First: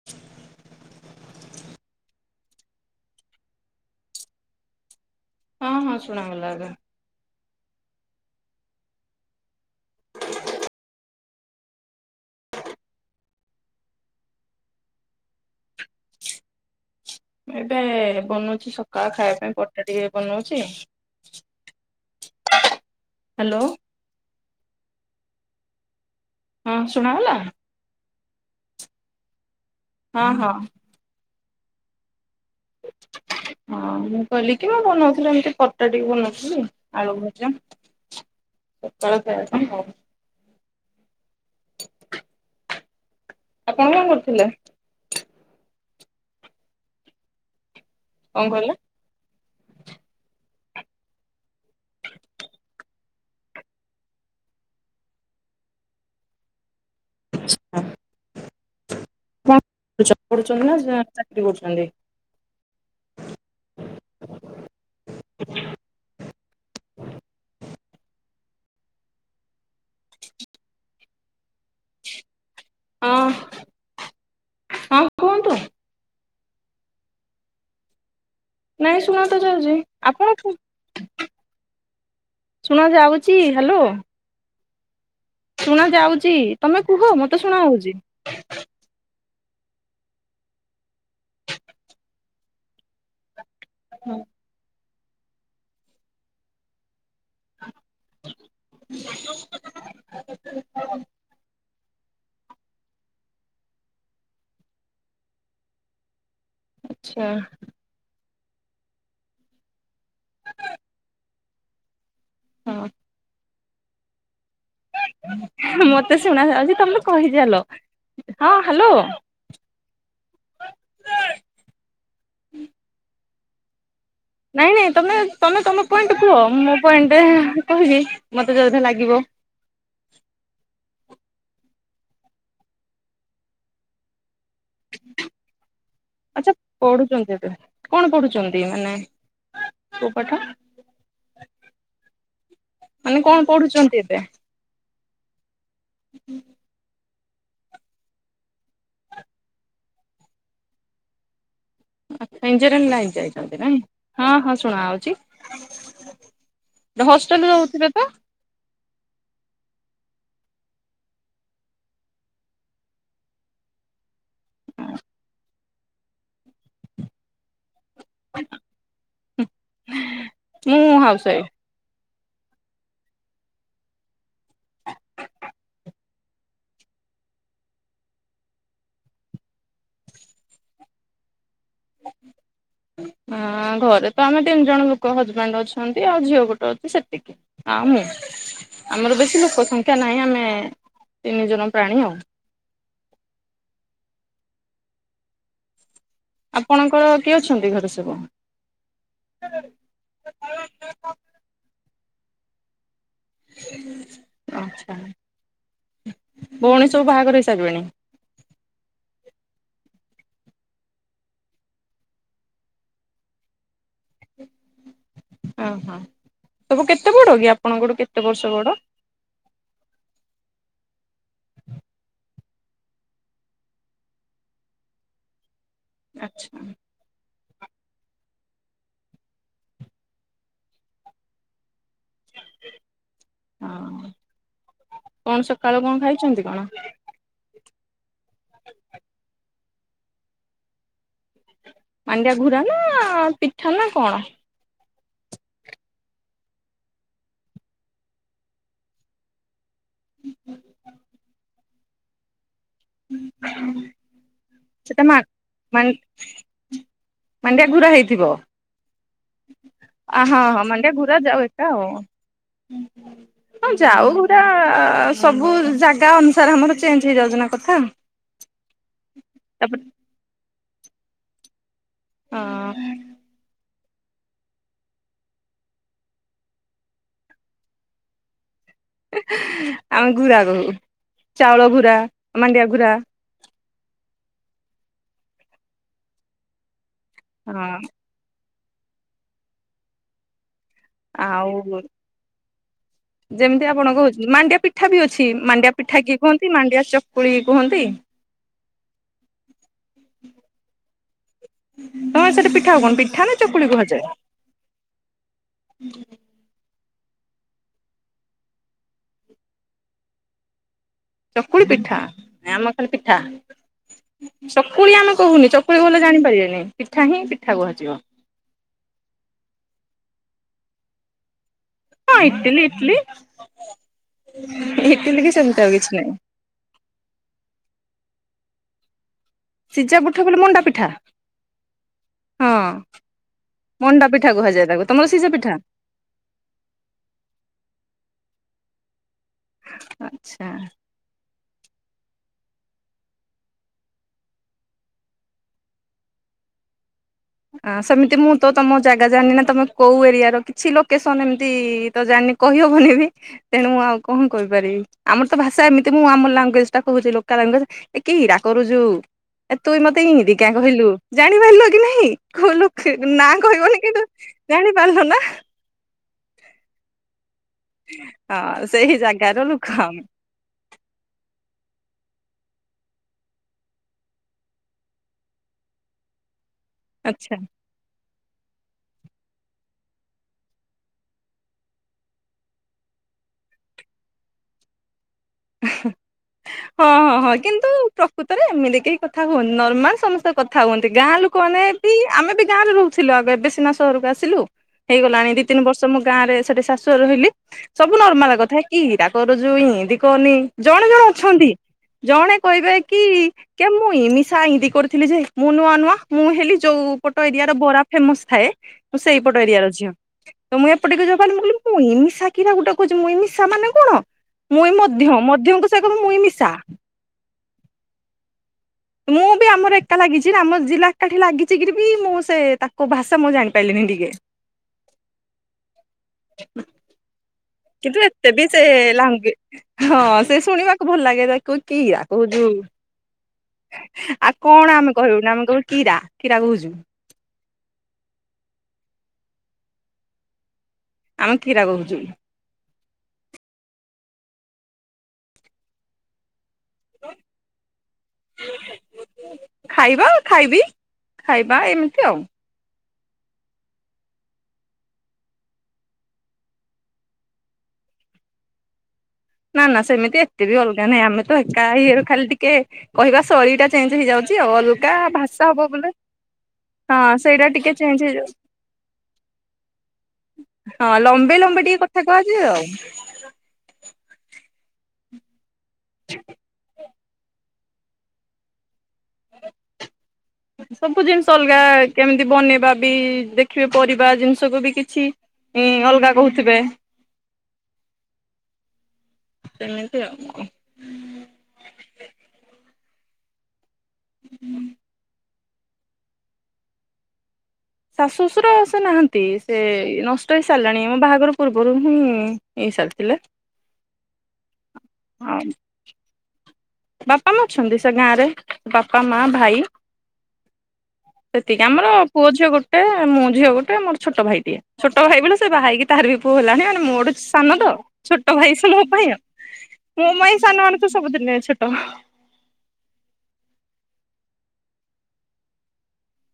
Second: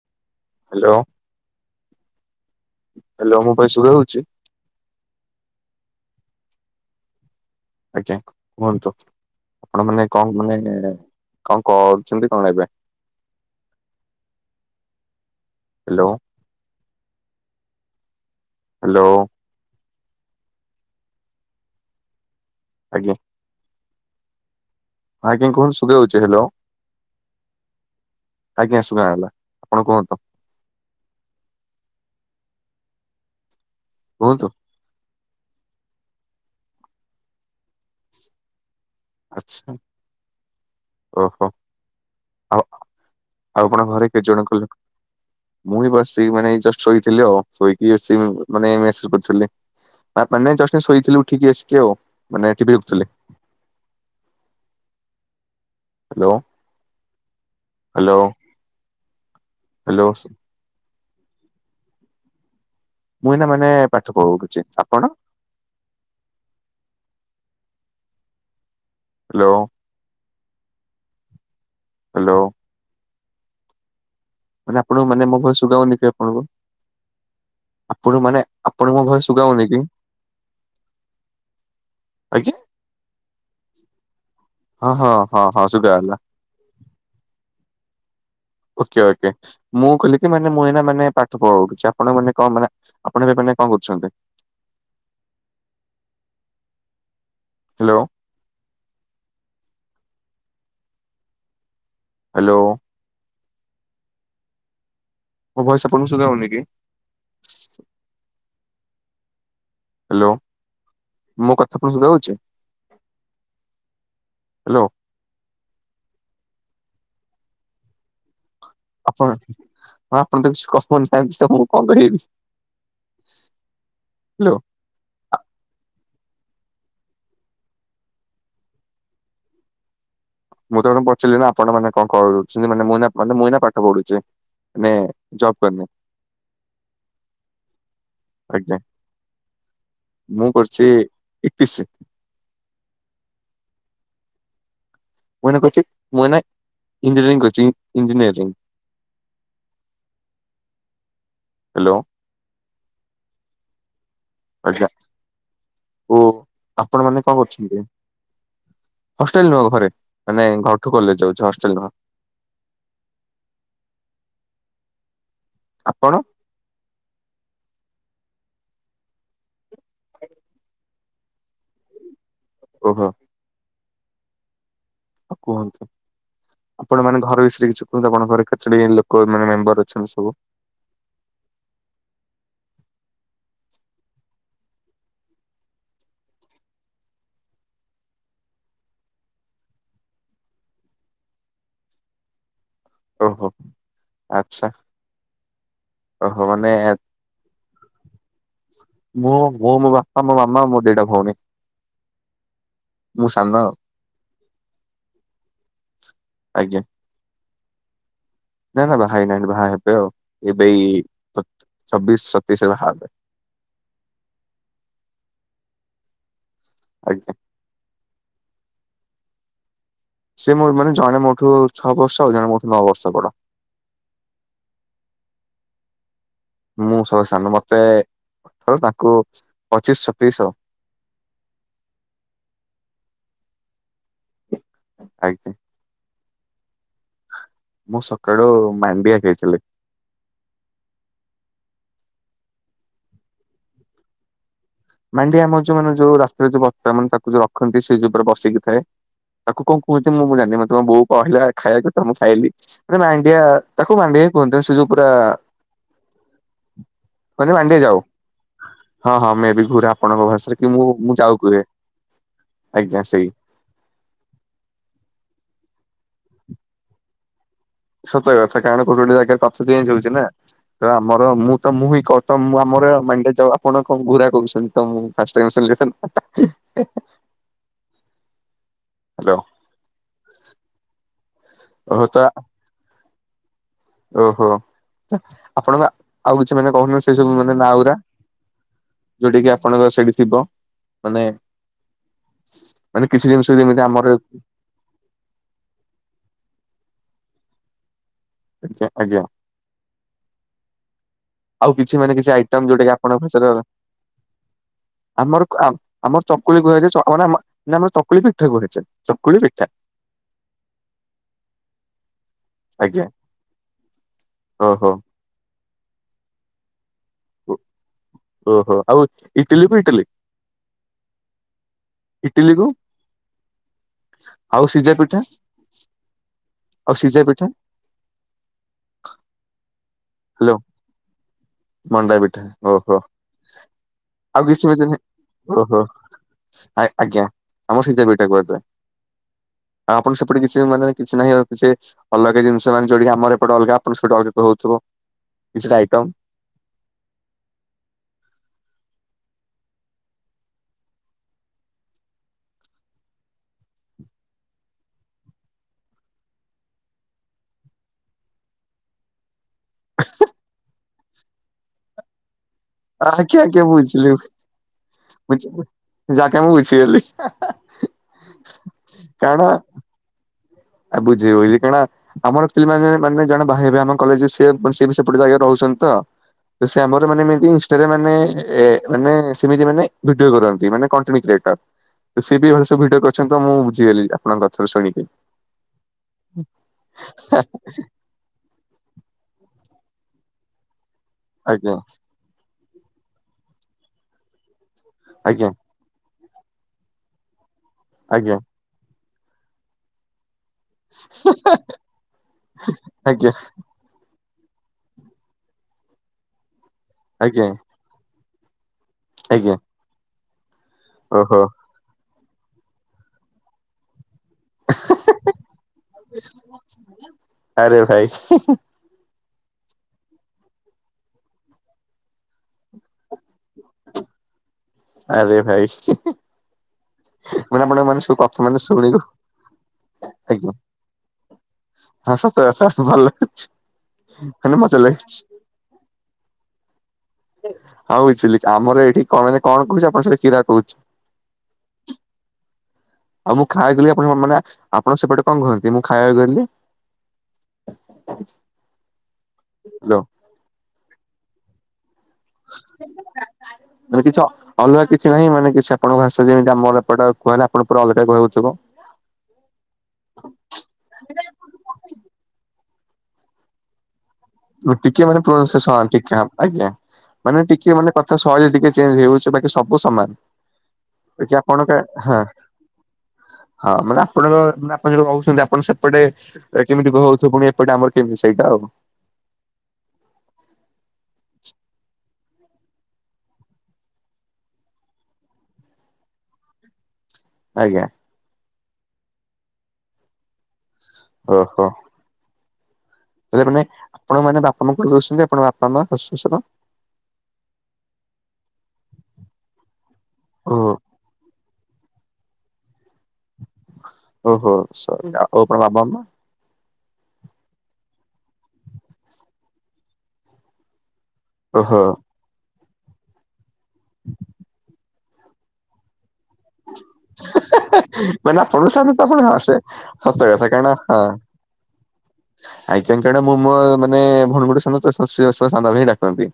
[inaudible] Hello hello voice ସୁଣାଜାଉଚି? ହଁ ହଁ ଶୁଣାଗଲା ଏବେ। ଆଚ୍ଛା କୁହନ୍ତୁ? ଆପଣ ମାନେ କଣ ମାନେ କଣ କରୁଚନ୍ତି କଣ ଏବେ? ହାଲୋ। ଏବେ ବନଉଚି ହ୍ୟାଲୋ। ସକାଳ ଖାଇବା ପାଇଁ ପର ଟା ଟିକେ ବନଉଚି। ଆଜ୍ଞା। ହାଲୋ। ଆଜ୍ଞା କୁହନ୍ତୁ ଶୁଭାଯାଉଛି ହାଲୋ। ହୁଁ ଶୁଣାଗଲା? ଆଜ୍ଞା ଶୁଣାଗଲା ଆପଣ କୁହନ୍ତୁ? ହଁ ହଁ। ହଁ ମୁଁ କୁହନ୍ତୁ କହିଲିକି ମୁଁ ବନଉଥିଲି ଏମିତି ପରଟା ଟିକେ ବନଉଥିଲି ଆଳୁ ଭଜା ସଖାଳ ଖାଇବାପାଇଁ ଆଚ୍ଛା ଆଉ। ଓହୋ ଆଉ ଆଉ ଆପଣ କଣ ଘରେ କେତେ ଜଣ କରୁଥିଲେ? କଲେ ମୁଁ ହଁ ବସ ମାନେ ଜଷ୍ଟ ଶୋଇଥିଲି ଆଉ। ଶୋଇକି ଅଛି କଣ କହିଲେ? ମାନେ ମେସେଜ କରୁଥିଲି। ପା ନାଇଁ ଜଷ୍ଟ ଶୋଇଥିଲି ଉଠିକି ଆସିକି ଆଉ। ମାନେ ଟିଭି ଦେଖୁଥିଲି। ହ୍ୟାଲୋ। ହ୍ୟାଲୋ [unintelligible] ହ୍ୟାଲୋ [unintelligible] ମୁଇଁ ନା ମାନେ ପାଠ ପଢୁଛି। ଆପଣ? ହ୍ୟାଲୋ। ହ୍ୟାଲୋ। ହଁ। ମାନେ ହଁ ଆପଣଙ୍କୁ ମାନେ ମୋ କୁହନ୍ତୁ। କଥା ଶୁଭାହଉନି କି ଆପଣଙ୍କୁ? ଆପଣଙ୍କୁ ମାନେ? ଆପଣଙ୍କ ଭଏସ ଶୁଖାଉନି କି? ଆପଣଙ୍କ ଠୁ ଆଜ୍ଞା ଶୁଣାଯାଉଛି ହ୍ୟାଲୋ। ହଁ ହଁ ହଁଁ। ଶୁଣା ଯାଉଛି ତମେ କୁହ ମତେ ଶୁଣା ହଉଛି। ଓକେ ଓକେ ମୁଁ କହିଲି ମାନେ ମୁଁ ଏୟିନା ମାନେ ପାଠ ପଢୁଛି। ଆପଣଙ୍କ ମାନେ କଣ ମାନେ ଆପଣ ଏବେ ମାନେ କଣ କରୁଛନ୍ତି? ହ୍ୟାଲୋ। [inaudible] ହ୍ୟାଲୋ। ମୋ ଭୟସ ଆପଣଙ୍କୁ ସୁଗା ହଉନି କି? ଆଚଛା। ହ୍ୟାଲୋ ମୋ କଥା ଆପଣ କୁ ସୁଗାଯାଉଛି? ହଁ ହ୍ୟାଲୋ। ମତେ ଶୁଣାଯାଉଛି, ତମେ କହିଚାଲ। ହଁ ହ୍ୟାଲୋ। କଣ ହଁ ଆପଣ ତ କିଛି କହୁନାହାନ୍ତି ତ ମୁଁ କଣ କରିବି? [inaudible] ନାଇଁ ନାଇଁ ତମେ ତମେ ତମ ପଏଣ୍ଟ କୁହ। ମୋ ପଏଣ୍ଟରେ କହିବୀ ମତେ ଜଦି ଲାଗିବ। ମୁଁ ତ କଣ ପଚିଲି ନା ଆପଣ ମାନେ କଣ କରୁଛନ୍ତି? ମାନେ ମୁଇ ମାନେ ମୁଁ ଏୟିନା ପାଠ ପଢୁଛି। ମାନେ ଜବ କରିନି। ଆଚଛା ପଢୁଛନ୍ତି ଏବେ। କଣ ପଢୁଛନ୍ତି ଆଜ୍ଞା ମାନେ? କୋଉ ପାଠ ମୁଁ କରିୁଛି ଏ ଟି ଶି। ମାନେ କଣ ପଢୁଛନ୍ତି ଏବେ? ମୁଁ ଏୟିନା କରୁଛି, ମୁଁ ଏୟିନା ଇଞ୍ଜିନିୟରିଂ କରୁଛି ଇଞ୍ଜିନିୟରିଂ। ହ୍ୟାଲୋ। ଇଞ୍ଜିନୀରିଙ୍ଗ ଲାଇନ ଯାଇଛନ୍ତି ନାଇଁ? ହଁ ହଁ ଶୁଣା ଆଜ୍ଞା। ଯାଉଛି। ଓ ଆପଣ ମାନେ କଣ ହଷ୍ଟେଲ ରେ କରୁଛନ୍ତି? ରହୁଥିବେ ତ। ହଷ୍ଟେଲ ନୁହଁ ଘରେ। ମାନେ ଘରଠୁ କଲେଜ ଯାଉଛି ହଷ୍ଟେଲ ନୁହଁ ଆପଣ? ମୁଁ ହାଉସ ୱାଇଫ। ଓହୋ। ଆଉ କୁହନ୍ତୁ? ଆପଣ ମାନେ ଘର ବିଷୟରେ କିଛି କୁହନ୍ତୁ। ଆପଣ ଘରେ କେତେ ଯଣ ଲୋକ ମାନେ ମେମ୍ବର ଅଛନ୍ତି ସବୁ? [inaudible] ଆ ଘରେ ତ ଆମେ ତିନି ଜଣ ଲୋକ ହଜବେଣ୍ଡ ଅଛନ୍ତି ଆଉ ଝିଅ ଗୋଟେ ଅଛି ସେତିକି। ଆ ମୁଁ ଆମର ବେଶୀ ଲୋକ ସଂଖ୍ୟା ନାହିଁ, ଆମେ ତିନି ଜଣ ପ୍ରାଣୀ ଆଉ। ଓହୋ ଆଚ୍ଛା। ଓହୋ ମାନେ ଆପଣଙ୍କର କିଏ ଅଛନ୍ତି ଘରେ ସବୁ? ମୁଁ, ମୋ ବାପା, ମୋ ମାମା, ମୋ ଦିଟା ଭଉଣୀ। ମୁଁ ସାନ ଆଉ ଆଛା ଆଜ୍ଞା ଭଉଣୀ ସବୁ ବାହାଘର ହେଇସାରିବେଣି? ନା ନା ବାହାହେଇ ନାହାନ୍ତି ବାହା ହେବେ ଆଉ ଏବେ ଏଇ ଛବିଶି ସତେଇଶିରେ ବାହା ହେବେ। ଓହୋ ସବୁ କେତେ ଆଜ୍ଞା। ବଡ଼ କି ଆପଣଙ୍କଠୁ କେତେ ବର୍ଷ ବଡ଼। ସେ ମ ମାନେ ଜଣେ ମୋଠୁ ଛଅ ବର୍ଷ ଆଉ ଜଣେ ମୋଠୁ ନଅ ବର୍ଷ ବଡ଼। ଆଚ୍ଛା। ମୁଁ ସଭା ସାନ ମତେ ଅଠର ତାଙ୍କୁ ପଚିଶି ଶତେଇଶି ଆଉ। ହଁ କଣ ଆଜ୍ଞା। ସକାଳୁ କଣ ଖାଇଛନ୍ତି କଣ? ମୁଁ ସକାଳୁ ମାଣ୍ଡିଆ ଖାଇଥିଲି। ମାଣ୍ଡିଆ ଘୁରା ନା ପିଠା ନା କଣ। ମଣ୍ଡିଆ ଆମ ଯୋଉ ମାନେ ଯୋଉ ରାସ୍ତାରେ ଯୋଉ ବ ମାନ ତାକୁ ଯୋଉ ରଖନ୍ତି ସେ ଯୋ ଉପରେ ବସିକିଥାଏ ତାକୁ କଣ କୁହନ୍ତି ମୁଁ ମୁଁ ଜାଣିନି ମତ ତମେ ବୋଉ କହିଲା ଖାଇବା କଥା ମୁଁ ଖାଇଲି। ମାନେ ମାଣ୍ଡିଆ ତାକୁ ମାଣ୍ଡିଆ କୁହନ୍ତି ସେ ଯୋଉ ସେଟା ପୁରା ମା ମାନ୍ ମାନେ ମାଣ୍ଡିଆ ଘୁରା ଯାଉ। ହେଇଥିବ। ହଁ ହଁ ମେ ବି ଘୁର ଆ ଆପଣଙ୍କ ହଁ ଭାଷାରେ ହଁ କି ମୁଁ ମାଣ୍ଡିଆ ଘୁରା ମୁଁ ଯାଉ କୁହେ ଏକା ଆଉ। ଆଜ୍ଞା ସେଇ ହଁ ଯାଉ ଘୁରା ସବୁ ଜାଗା ଅନୁସାରେ ଆମର ଚେଞ୍ଜ ହେଇଯାଉଚି ନା କଥା। ସତ କଥା କାରଣ ଗୋଟେ ଗୋଟେ ଜାଗାରେ କଥା ତାପରେ ଚେଞ୍ଜ ହଉଚି ନା ତ ଆମର ମୁଁ ତ ମୁହିଁ। ହଁ ବର୍ତମାନ ମୁଁ ଆମର ମାଣ୍ଡିଆ ଜାଉ ଆପଣ କଣ ଘୁରା କହୁଛନ୍ତି ତ ମୁ ଫାଷ୍ଟ ଟାଇମ୍ ଶୁଣଲି ସେମିତି କଥା ହୁ ହୁ। [inaudible] ହ୍ୟାଲୋ ଆମେ ଘୁରା କହୁ ଚାଉଳ ଘୁରା ଓହୋ ତ ମାଣ୍ଡିଆ ଘୁରା। ଓହୋ ଆପଣ ଆଉ କିଛି ମାନେ କହୁନ ସେ ସବୁ ମାନେ ହଁ ନାଁ ଉରା। ଯୋଉଠି କି ଆପଣଙ୍କର ସେଇଠି ଥିବ। ମାନେ ଆଉ ମାନେ କିଛି ଜିନିଷ ଯେମିତି ଆପଣ ଆମର କହୁଛନ୍ତି ମାଣ୍ଡିଆ ପିଠା ବି ଅଛି ମାଣ୍ଡିଆ ପିଠା କିଏ କୁହନ୍ତି ମାଣ୍ଡିଆ ଚକୁଳି କୁହନ୍ତି। ଆଚ୍ଛା ଆଜ୍ଞା। ଆଉ କିଛି ମାନେ ତମର କିଛି ସେଠି ଆଇଟମ୍ ପିଠା ଯୋଉଟା କଣ କି ପିଠା ଆପଣଙ୍କ ନା ଫସଲର ଚକୁଳି କୁହାଯାଏ? ଆମର ଆମର ଚକୁଳି କୁହାଯାଏ ନା ଆମର ଚକୁଳି ପିଠା କୁହାଯାଏ ଚକୁଳି ପିଠା। [inaudible] ଚକୁଳି ପିଠା ଆମର ଖାଲି ଆଜ୍ଞା ପିଠା ଓହୋ ଚକୁଳି ଆମ କହୁନି ଚକୁଳି କହିଲେ ଜାଣିପାରିବେନି ପିଠା ହିଁ ପିଠା କୁହାଯିବ। ଓହୋ ଆଉ ଇଟିଲି କୁ ଇଟିଲୀ। ଇଟିଲି କୁ ଆଉ ସିଝା ଇଟିଲି ପିଠା। କି ସେମିତି ଆଉ କିଛି ନାହିଁ ଆଉ ସିଝା ପିଠା। ସିଜା ପିଠା ବୋଲେ ହ୍ୟାଲୋ ମଣ୍ଡା ପିଠା। ମଣ୍ଡା ପିଠା ହଁ ଓହୋ ମଣ୍ଡା ପିଠା ଆଉ କୁହାଯାଏ କିଛି ତାକୁ ତମର ସିଝା ପିଠା ଓହୋ। ଆ ଆଜ୍ଞା ଆମର ସିଝା ପିଠା କୁହାଯାଏ ଆଉ ଆପଣ ସେପଟେ ଆଚ୍ଛା। କିଛି ମାନେ କିଛି ନାହିଁ ସେ ଅଲଗା ଜିନିଷ ମାନେ ଯୋଉଠି ଆମର ଏପଟେ ଅଲଗା ଆପଣ ସେପଟେ ଅଲଗା ହଉଥିବ। କିଛି ଟା ଆଇଟମ୍। ହଁ ସେମିତି ମୁଁ ତ ତମ ଜାଗା ଜାଣିନି ନା ତମେ କୋଉ ଏରିଆ ର କିଛି ଲୋକେସନ ଏମିତି ତ ଜାଣିନି କହି ହବନି ବି ତେଣୁ ମୁଁ ଆଉ କଣ କହିପାରିବି ଆମର ତ ଭାଷା ଏମିତି ମୁ ଆମ ଲାଙ୍ଗୁଏଜ ଟା କହୁଛି ଲୋକାଲ୍ ଲାଙ୍ଗୁଏଯ୍ ଏ ହୀରା କରୁଛୁ ଏ ତୁଇ ମତେ ଏ ନ୍ତି କିଆଁ କହିଲୁ ଜାଣି ପାରିଲୁ କି ନାଇଁ କହିଲୁ ନା ଆଜ୍ଞା ଆଜ୍ଞା କହିବନି କିନ୍ତୁ ବୁଝିଲି ଜାଣିପାରିଲ ନା। ଯାକେ ମୁଁ ବୁଝିଗଲି। ହଁ ସେଇ ଜାଗା ତ ଲୁକ ଆମେ। ଆଉ ବୁଝେଇିବ କଣା। ଆମର ପିଲମାନେ ମାନେ ଜଣେ ବାଇ ହେବେ ଆମ କଲେଜରେ ସ ବି ସେପଟେ ଜାଗାରେ ରହୁଛନ୍ତି ତ। ସେ ଆମର ମାନେ ଆଚ୍ଛା। ଏମିତି ମାନେ ମାନେ ସେମିତି ମାନେ ଭିଡିଓ କରନ୍ତି ମାନେ କଟେଣ୍ଟ କ୍ରିଏଟର। ସେ ସି ବି ଭ ସୁ ଭିଡିଓ କରିଛନ୍ତି ଆ ମୁଁ ବୁଝିଗଲି ଆପଣଙ୍କ କଥାରୁ ଶୁଣିକି। ହଁ ହଁ ହଁ କିନ୍ତୁ କୁ ତରେ ଏମିତି କେହି କଥା ହୁଅନ ନର୍ମାଲ ସମସ୍ତେ କଥା ହୁଅନ୍ତି ଗାଁ ଲୁକ ମାନେ ଆଜ୍ଞା ବି ଆମେ ବି ଗାଁ ରେ ରୋହୁଥିଲୁ [unintelligible] ଏବେ ସିନା ସହରୁକୁ ଆସିଲୁ ହେଇଗଲାଣି ଦି ଆଜ୍ଞା ତିନି ବଷ୍ [unintelligible] ଗାଁରେ ସେଠି ଶାଶୁଘରେ ରହିଲି ସବୁ ନର୍ମାଲ ଆଜ୍ଞା। କଥା କିରା କରୁଚୁ ଇନ୍ତି କରନି। ଜଣେ ଜଣେ ଅଛନ୍ତି ଜଣେ କହିବେ କି ଆଜ୍ଞା କେମ୍ ମୁଇଁ ନିଶା ଇନ୍ତି କରିଥିଲି ଯେ ମୁଁ ନୂଆ ନୂଆ ମୁଁ ହେଲି ଯୋଉ ପଟ ଏରିଆ ଆଜ୍ଞା ର ବରା ଫେମସ ଥାଏ ମୁଁ ସେଇପଟ ଆଜ୍ଞା ଏରିଆ ର ଝଅ ତ ମୁଁ ଏପ। ଓହୋ [unintelligible] ମୁଇଁ ନିଶା କୀରା ଗୁଟେ କୋହୁଚି ମୁଇଁ ନିଶା ମାନେ କଣ ମୁଁ [unintelligible] ମୁଇଁ ମିଶା। ଆରେ ଭାଇ ମୁଁ ବି ଆମର ଏକା ଲାଗିଛି ନା ଆମ ଜିଲ୍ଲା ଏକାଠି ଲାଗିଚି କିରି ବି ମୁଁ ସେ ତାଙ୍କ ଭାଷା ମୁଁ ଜାଣିପାଇଲିନି ଟିକେ। ଆରେ ଭାଇ [inaudible] ମାନେ ଆପଣ କିନ୍ତୁ ମାନେ ସବୁ ଏତେ ବି କଥା ମାନେ ସେ ଶୁଣିକି [unintelligible] ହଁ ସେ ଆଜ୍ଞା ଶୁଣିବାକୁ ଭଲ ଲାଗେ [unintelligible] [unintelligible] କିରା ହଁ ସତ କୋହୁଚୁ। କଥା ଭଲ ଲାଗୁଛି ଆଉ ମାନେ କଣ ମଜା ଆମେ ଲାଗୁଛି। କହିବୁନି ଆମେ କହିବୁ କୀରା କୀରା କୋହୁଚୁ। ହଁ ବୁଝିଲି ଆମର ଏଇଠି କ ମାନେ କଣ କୋହୁଚୁ ଆପଣଙ୍କ [unintelligible] କିରା କୋହୁଛୁ। ଆମେ କିରା କୋହୁଚୁ। ଆଉ ମୁଁ ଖାଇବାକୁ ଗଲି ଆପଣ [unintelligible] ମାନେ ଆପଣ ସେପଟେ କଁ କୁହନ୍ତି ମୁଁ ଖାଇବାକୁ ଗଲି। [unintelligible] ହାଲୋ ଖାଇବା ଖାଇବି ଖାଇବା ଏମିତି ଆଉ। [unintelligible] ମାନେ କିଛି ଅଲଗା କିଛି ନାହିଁ ମାନେ କିଛି ଆପଣଙ୍କ ଭାଷ ଯେମିତି ଆମର ଏପଟ କୁହାହେଲେ ଆପଣ [unintelligible] ଅଲଗା କୁହା ହୋଉଥୁବା। ନା ନା ସେମିତି ଏତେ ବି ଅଲଗା ନାହିଁ ଆମେ ତ ଏକା ଇଏରୁ ଖାଲି ଟିକେ କହିବା ଶୈଳୀ ଟା ଚେଞ୍ଜ ହେଇଯାଉଛି ଆଉ ଅଲଗା ଟିକେ ଭାଷା ହବ ବୋଲେ [unintelligible] ଟିକେ ଆପ୍ ଆଜ୍ଞା। ହଁ ମାନେ ସେଇଟା ଟିକେ ମାନେ ଚେଞ୍ଜ କଥା ହେଇଯାଉ ଶୈଳୀ ଟିକେ ଚେଞ୍ଜ ହେଇଯାଉଛି ବାକି ସବୁ ସମାନ। ହଁ ବାକି ଲମ୍ବେଇ ଲମ୍ବେଇ ଆପଣଙ୍କ ଟିକେ କଥା ହଁ। କୁହାଯିବ ଆଉ। ହଁ ମାନେ ଆପଣଙ୍କ ମାନେ ଆପଣ ଯୋଉ ରୋହୁଛନ୍ତି ଆପଣ ସେପଟେ କେମିତି [unintelligible] ପୁଣି ଏପଟେ ଆମର [unintelligible] ସେଇଡ଼ା ଆଉ ସବୁ ଜିନିଷ ଅଲଗା କେମିତି ବନେଇବା ବି ଦେଖିବେ ପରିବା ଜିନିଷକୁ ବି କିଛି ଇଁ ଅଲଗା କୋହୁଥୁବେ। ଆଜ୍ଞା। ସେମିତି ଆଉ। ଓହୋ। [unintelligible] ଆପଣ ମାନେ ବାପା ମା [unintelligible] ଆପଣଙ୍କ ବାପା ମା ଶାଶୁ ଶଶୁର ଶାଶୁ ଶଶୁର ସେ ନାହାନ୍ତି ସେ ନଷ୍ଟ ହେଇ ଓ ସାରିଲାଣି ମୋ ବାହାଘର ପୂର୍ବରୁ ହିଁ [unintelligible] ସାରିଥିଲେ। ଓହୋ ସରି ଆଉ [unintelligible] ବାବା ମା। ବାପା ମା ଅଛନ୍ତି ସେ ଗାଁ ରେ ବାପା ମା ଭାଇ। ଏତିକି ଓହୋ ଆମର ପୁଅ ଝିଅ ଗୋଟେ ମୁଁ ଝିଅ ଗୋଟ ମୋର ଛୋଟୋ ଭାଇ ଟିଏ ଛୋଟୋ ଭାଇ ବୋଲେ ସିଏ ବାହା ହେଇକି ତାହାରି ବି ପୁଅ ହେଲାଣି ମାନେ ମୋ ସାନ ତ ଛୋଟ ମାନେ ଭାଇ ସେ ପାଇଁ ଆପଣଙ୍କ [unintelligible] ଆଉ। ମୋ ପାଇଁ ସାନମାନେ ତ ହଁ। ସବୁଦିନେ ଛୋଟ ଆଜ୍ଞା କାରଣ ମୁଁ ମୋ ମାନେ ଭୋଉଣୀ ଗୋଟେ ସାନ [unintelligible] ଡାକନ୍ତି।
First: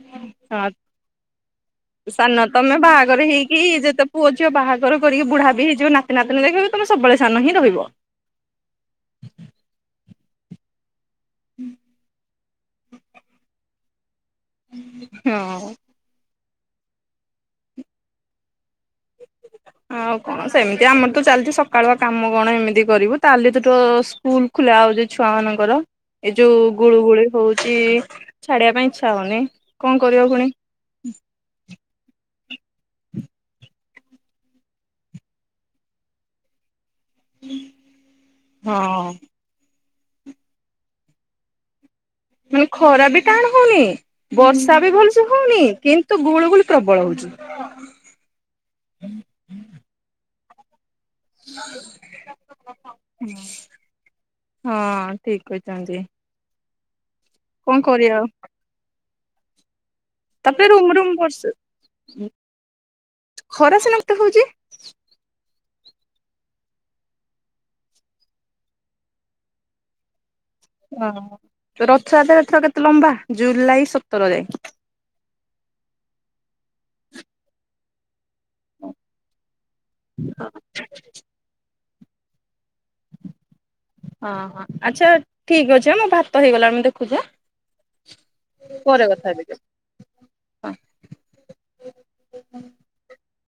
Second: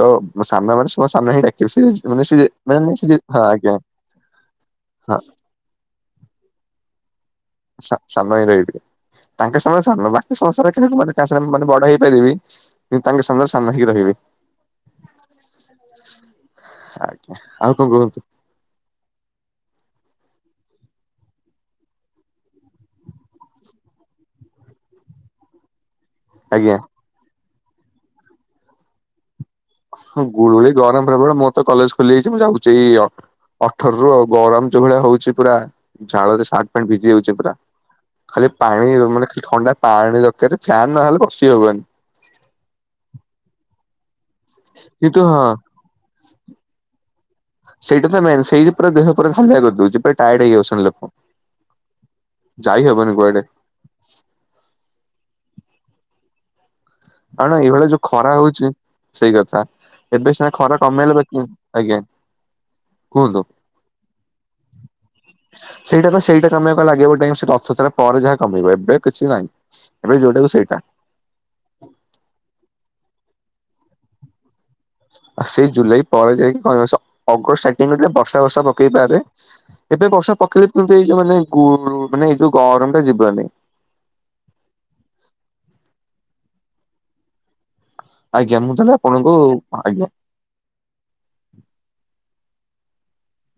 ତ ହଁ ସାନ ମାନେ ସଭା ସାନ ହିଁ ଡାକିବେ ସିଏ ଯେ ମାନେ ସାନ ସିଏ ତମେ ମାନେ ବାହାଘର [unintelligible] ହଁ ହେଇକି ଆଜ୍ଞା। ଯେତେ ପୁଅ ଝିଅ ବାହାଘର ହଁ। କରିକି ବୁଢ଼ାବି ହେଇଯିବ ନାତି ନାତୁଣୀ ଦେଖିବି [unintelligible] ତମେ ସବୁବେଳେ ସାନ ହିଁ ରହିବ। ସା ସାନ ହିଁ ରହିଥିବେ ତାଙ୍କେ ସବୁବେଳେ ସାନ ପା [unintelligible] [unintelligible] ବଡ ହେଇପାରିବି କିନ୍ତୁ ତାଙ୍କେ ସାମ୍ନାରେ ସାନ ହିଁ ରହିବେ। ହଁ। ଆଜ୍ଞା ଆଉ କଣ କୁହନ୍ତୁ। ଆଉ କଣ ସେମିତି ଆମର ତ ଚାଲିଛି ସକାଳୁଆ କାମ କଣ ଏମିତି କରିବୁ [unintelligible] ସ୍କୁଲ ଖୁଲା ହୋଉଚି ଛୁଆ ମାନଙ୍କର। ଏଇ ଯୋଉ ଆଜ୍ଞା ଗୁଳୁ ଗୁଳି ହଉଛି ଛାଡିବା ପାଇଁ ଇଚ୍ଛା ହଉନି। କଣ କରିବ ହଁ ପୁଣି। ଗୁଳୁଗୁଳି ଗରମ ହେଲା ବଳେ ମୁଁ ତ କଲେଜ ଖୋଲିଯାଇଛି ମୁଁ ଯାଉଛି ଏଇ ଅଠରରୁ ଆଉ ଗରମ ଯୋଉ ଭଳିଆ ହଉଛି ପୁରା ଝାଳରେ ସାର୍ଟ ଫ୍ୟାଣ୍ଟ ଭିଜି ଯାଉ ଛି ପୁରା ଖାଲି ପାଣି ହଁ। ମାନେ ଖାଲି ଥଣ୍ଡା ପାଣି ଦରକାରେ ଫ୍ୟାନ୍ ନହେଲେ ବସି ହବନି। ମାନେ ଖରା ବି ଟାଣ ହଉନି ବର୍ଷା ବି କିନ୍ତୁ ଭଲସେ ହଁ ହଉନି କିନ୍ ନ୍ତୁ ଗୁଳି ଗୁଳି ପ୍ରବଳ ହଉଛି। ସେଇଟା ତ ମେନ୍ ସେଇି ପା ଦେହ ପୁରା ହାଲିଆ କରିଦଉଛି ପୁରା ଟାୟାର୍ଡ ହେଇଯାଉଛନ୍ତି ଲୋକ। ଯାଇ ହବନି କୁଆଡେ ହଁ ଠିକ କହିଛନ୍ତି। କଣ ଏଇଭଳିଆ ଯୋଉ କରିବା ଆଉ ଖରା ହଉଛି ସେଇ କଥା। ଏବେ ସିନା ତାପରେ ଖରା ରୁମ ରୁମ କମେଇଲେ ବର୍ଷ ବାକି ଆଜ୍ଞା କୁହନ୍ତୁ ଖରା ସିନା ଏତେ ହଉଛି ସେଇଟା ସେଇଟା କମିବାକୁ ଲାଗିବ [unintelligible] ସେଇ ରଥ ଯାତ୍ରା ପରେ ଯାହା କମେଇବ ଏବେ କିଛି ନାହିଁ। ଏବେ ଯୋଉଟାକୁ ସେଇଟା। ଓହ ରଥଯାତ୍ରାଥର କେତେ ଲମ୍ବା ଜୁଲାଇ ସତର ଯାଇ। ଆ ସେଇ ଜୁଲାଇ ପରେ ଯାଇକି କ ସ ଅଗଷ୍ଟ ଷ୍ଟାର୍ଟିଂରେ ଟିକେ ବର୍ଷା ଫର୍ଷା ପକେଇ ପାରେ। ଏବେ ବର୍ଷା ପକେଇଲେ ବି କିନ୍ତୁ ଏଇ ଯୋଉ ମାନେ ଗୁ ମାନେ ଏଇ ଯୋଉ ଗରମ ଟା ଯିବନି। ହଁ ହଁ ଆଚ୍ଛା ଠିକ ଅଚ ମୋ ଭାତ ହେଇଗଲା ମୁଁ ଦେଖୁଛି ଆଁ। ଆଜ୍ଞା ମୁଁ ତାହେଲେ ଆପଣଙ୍କୁ ଆଜ୍ଞା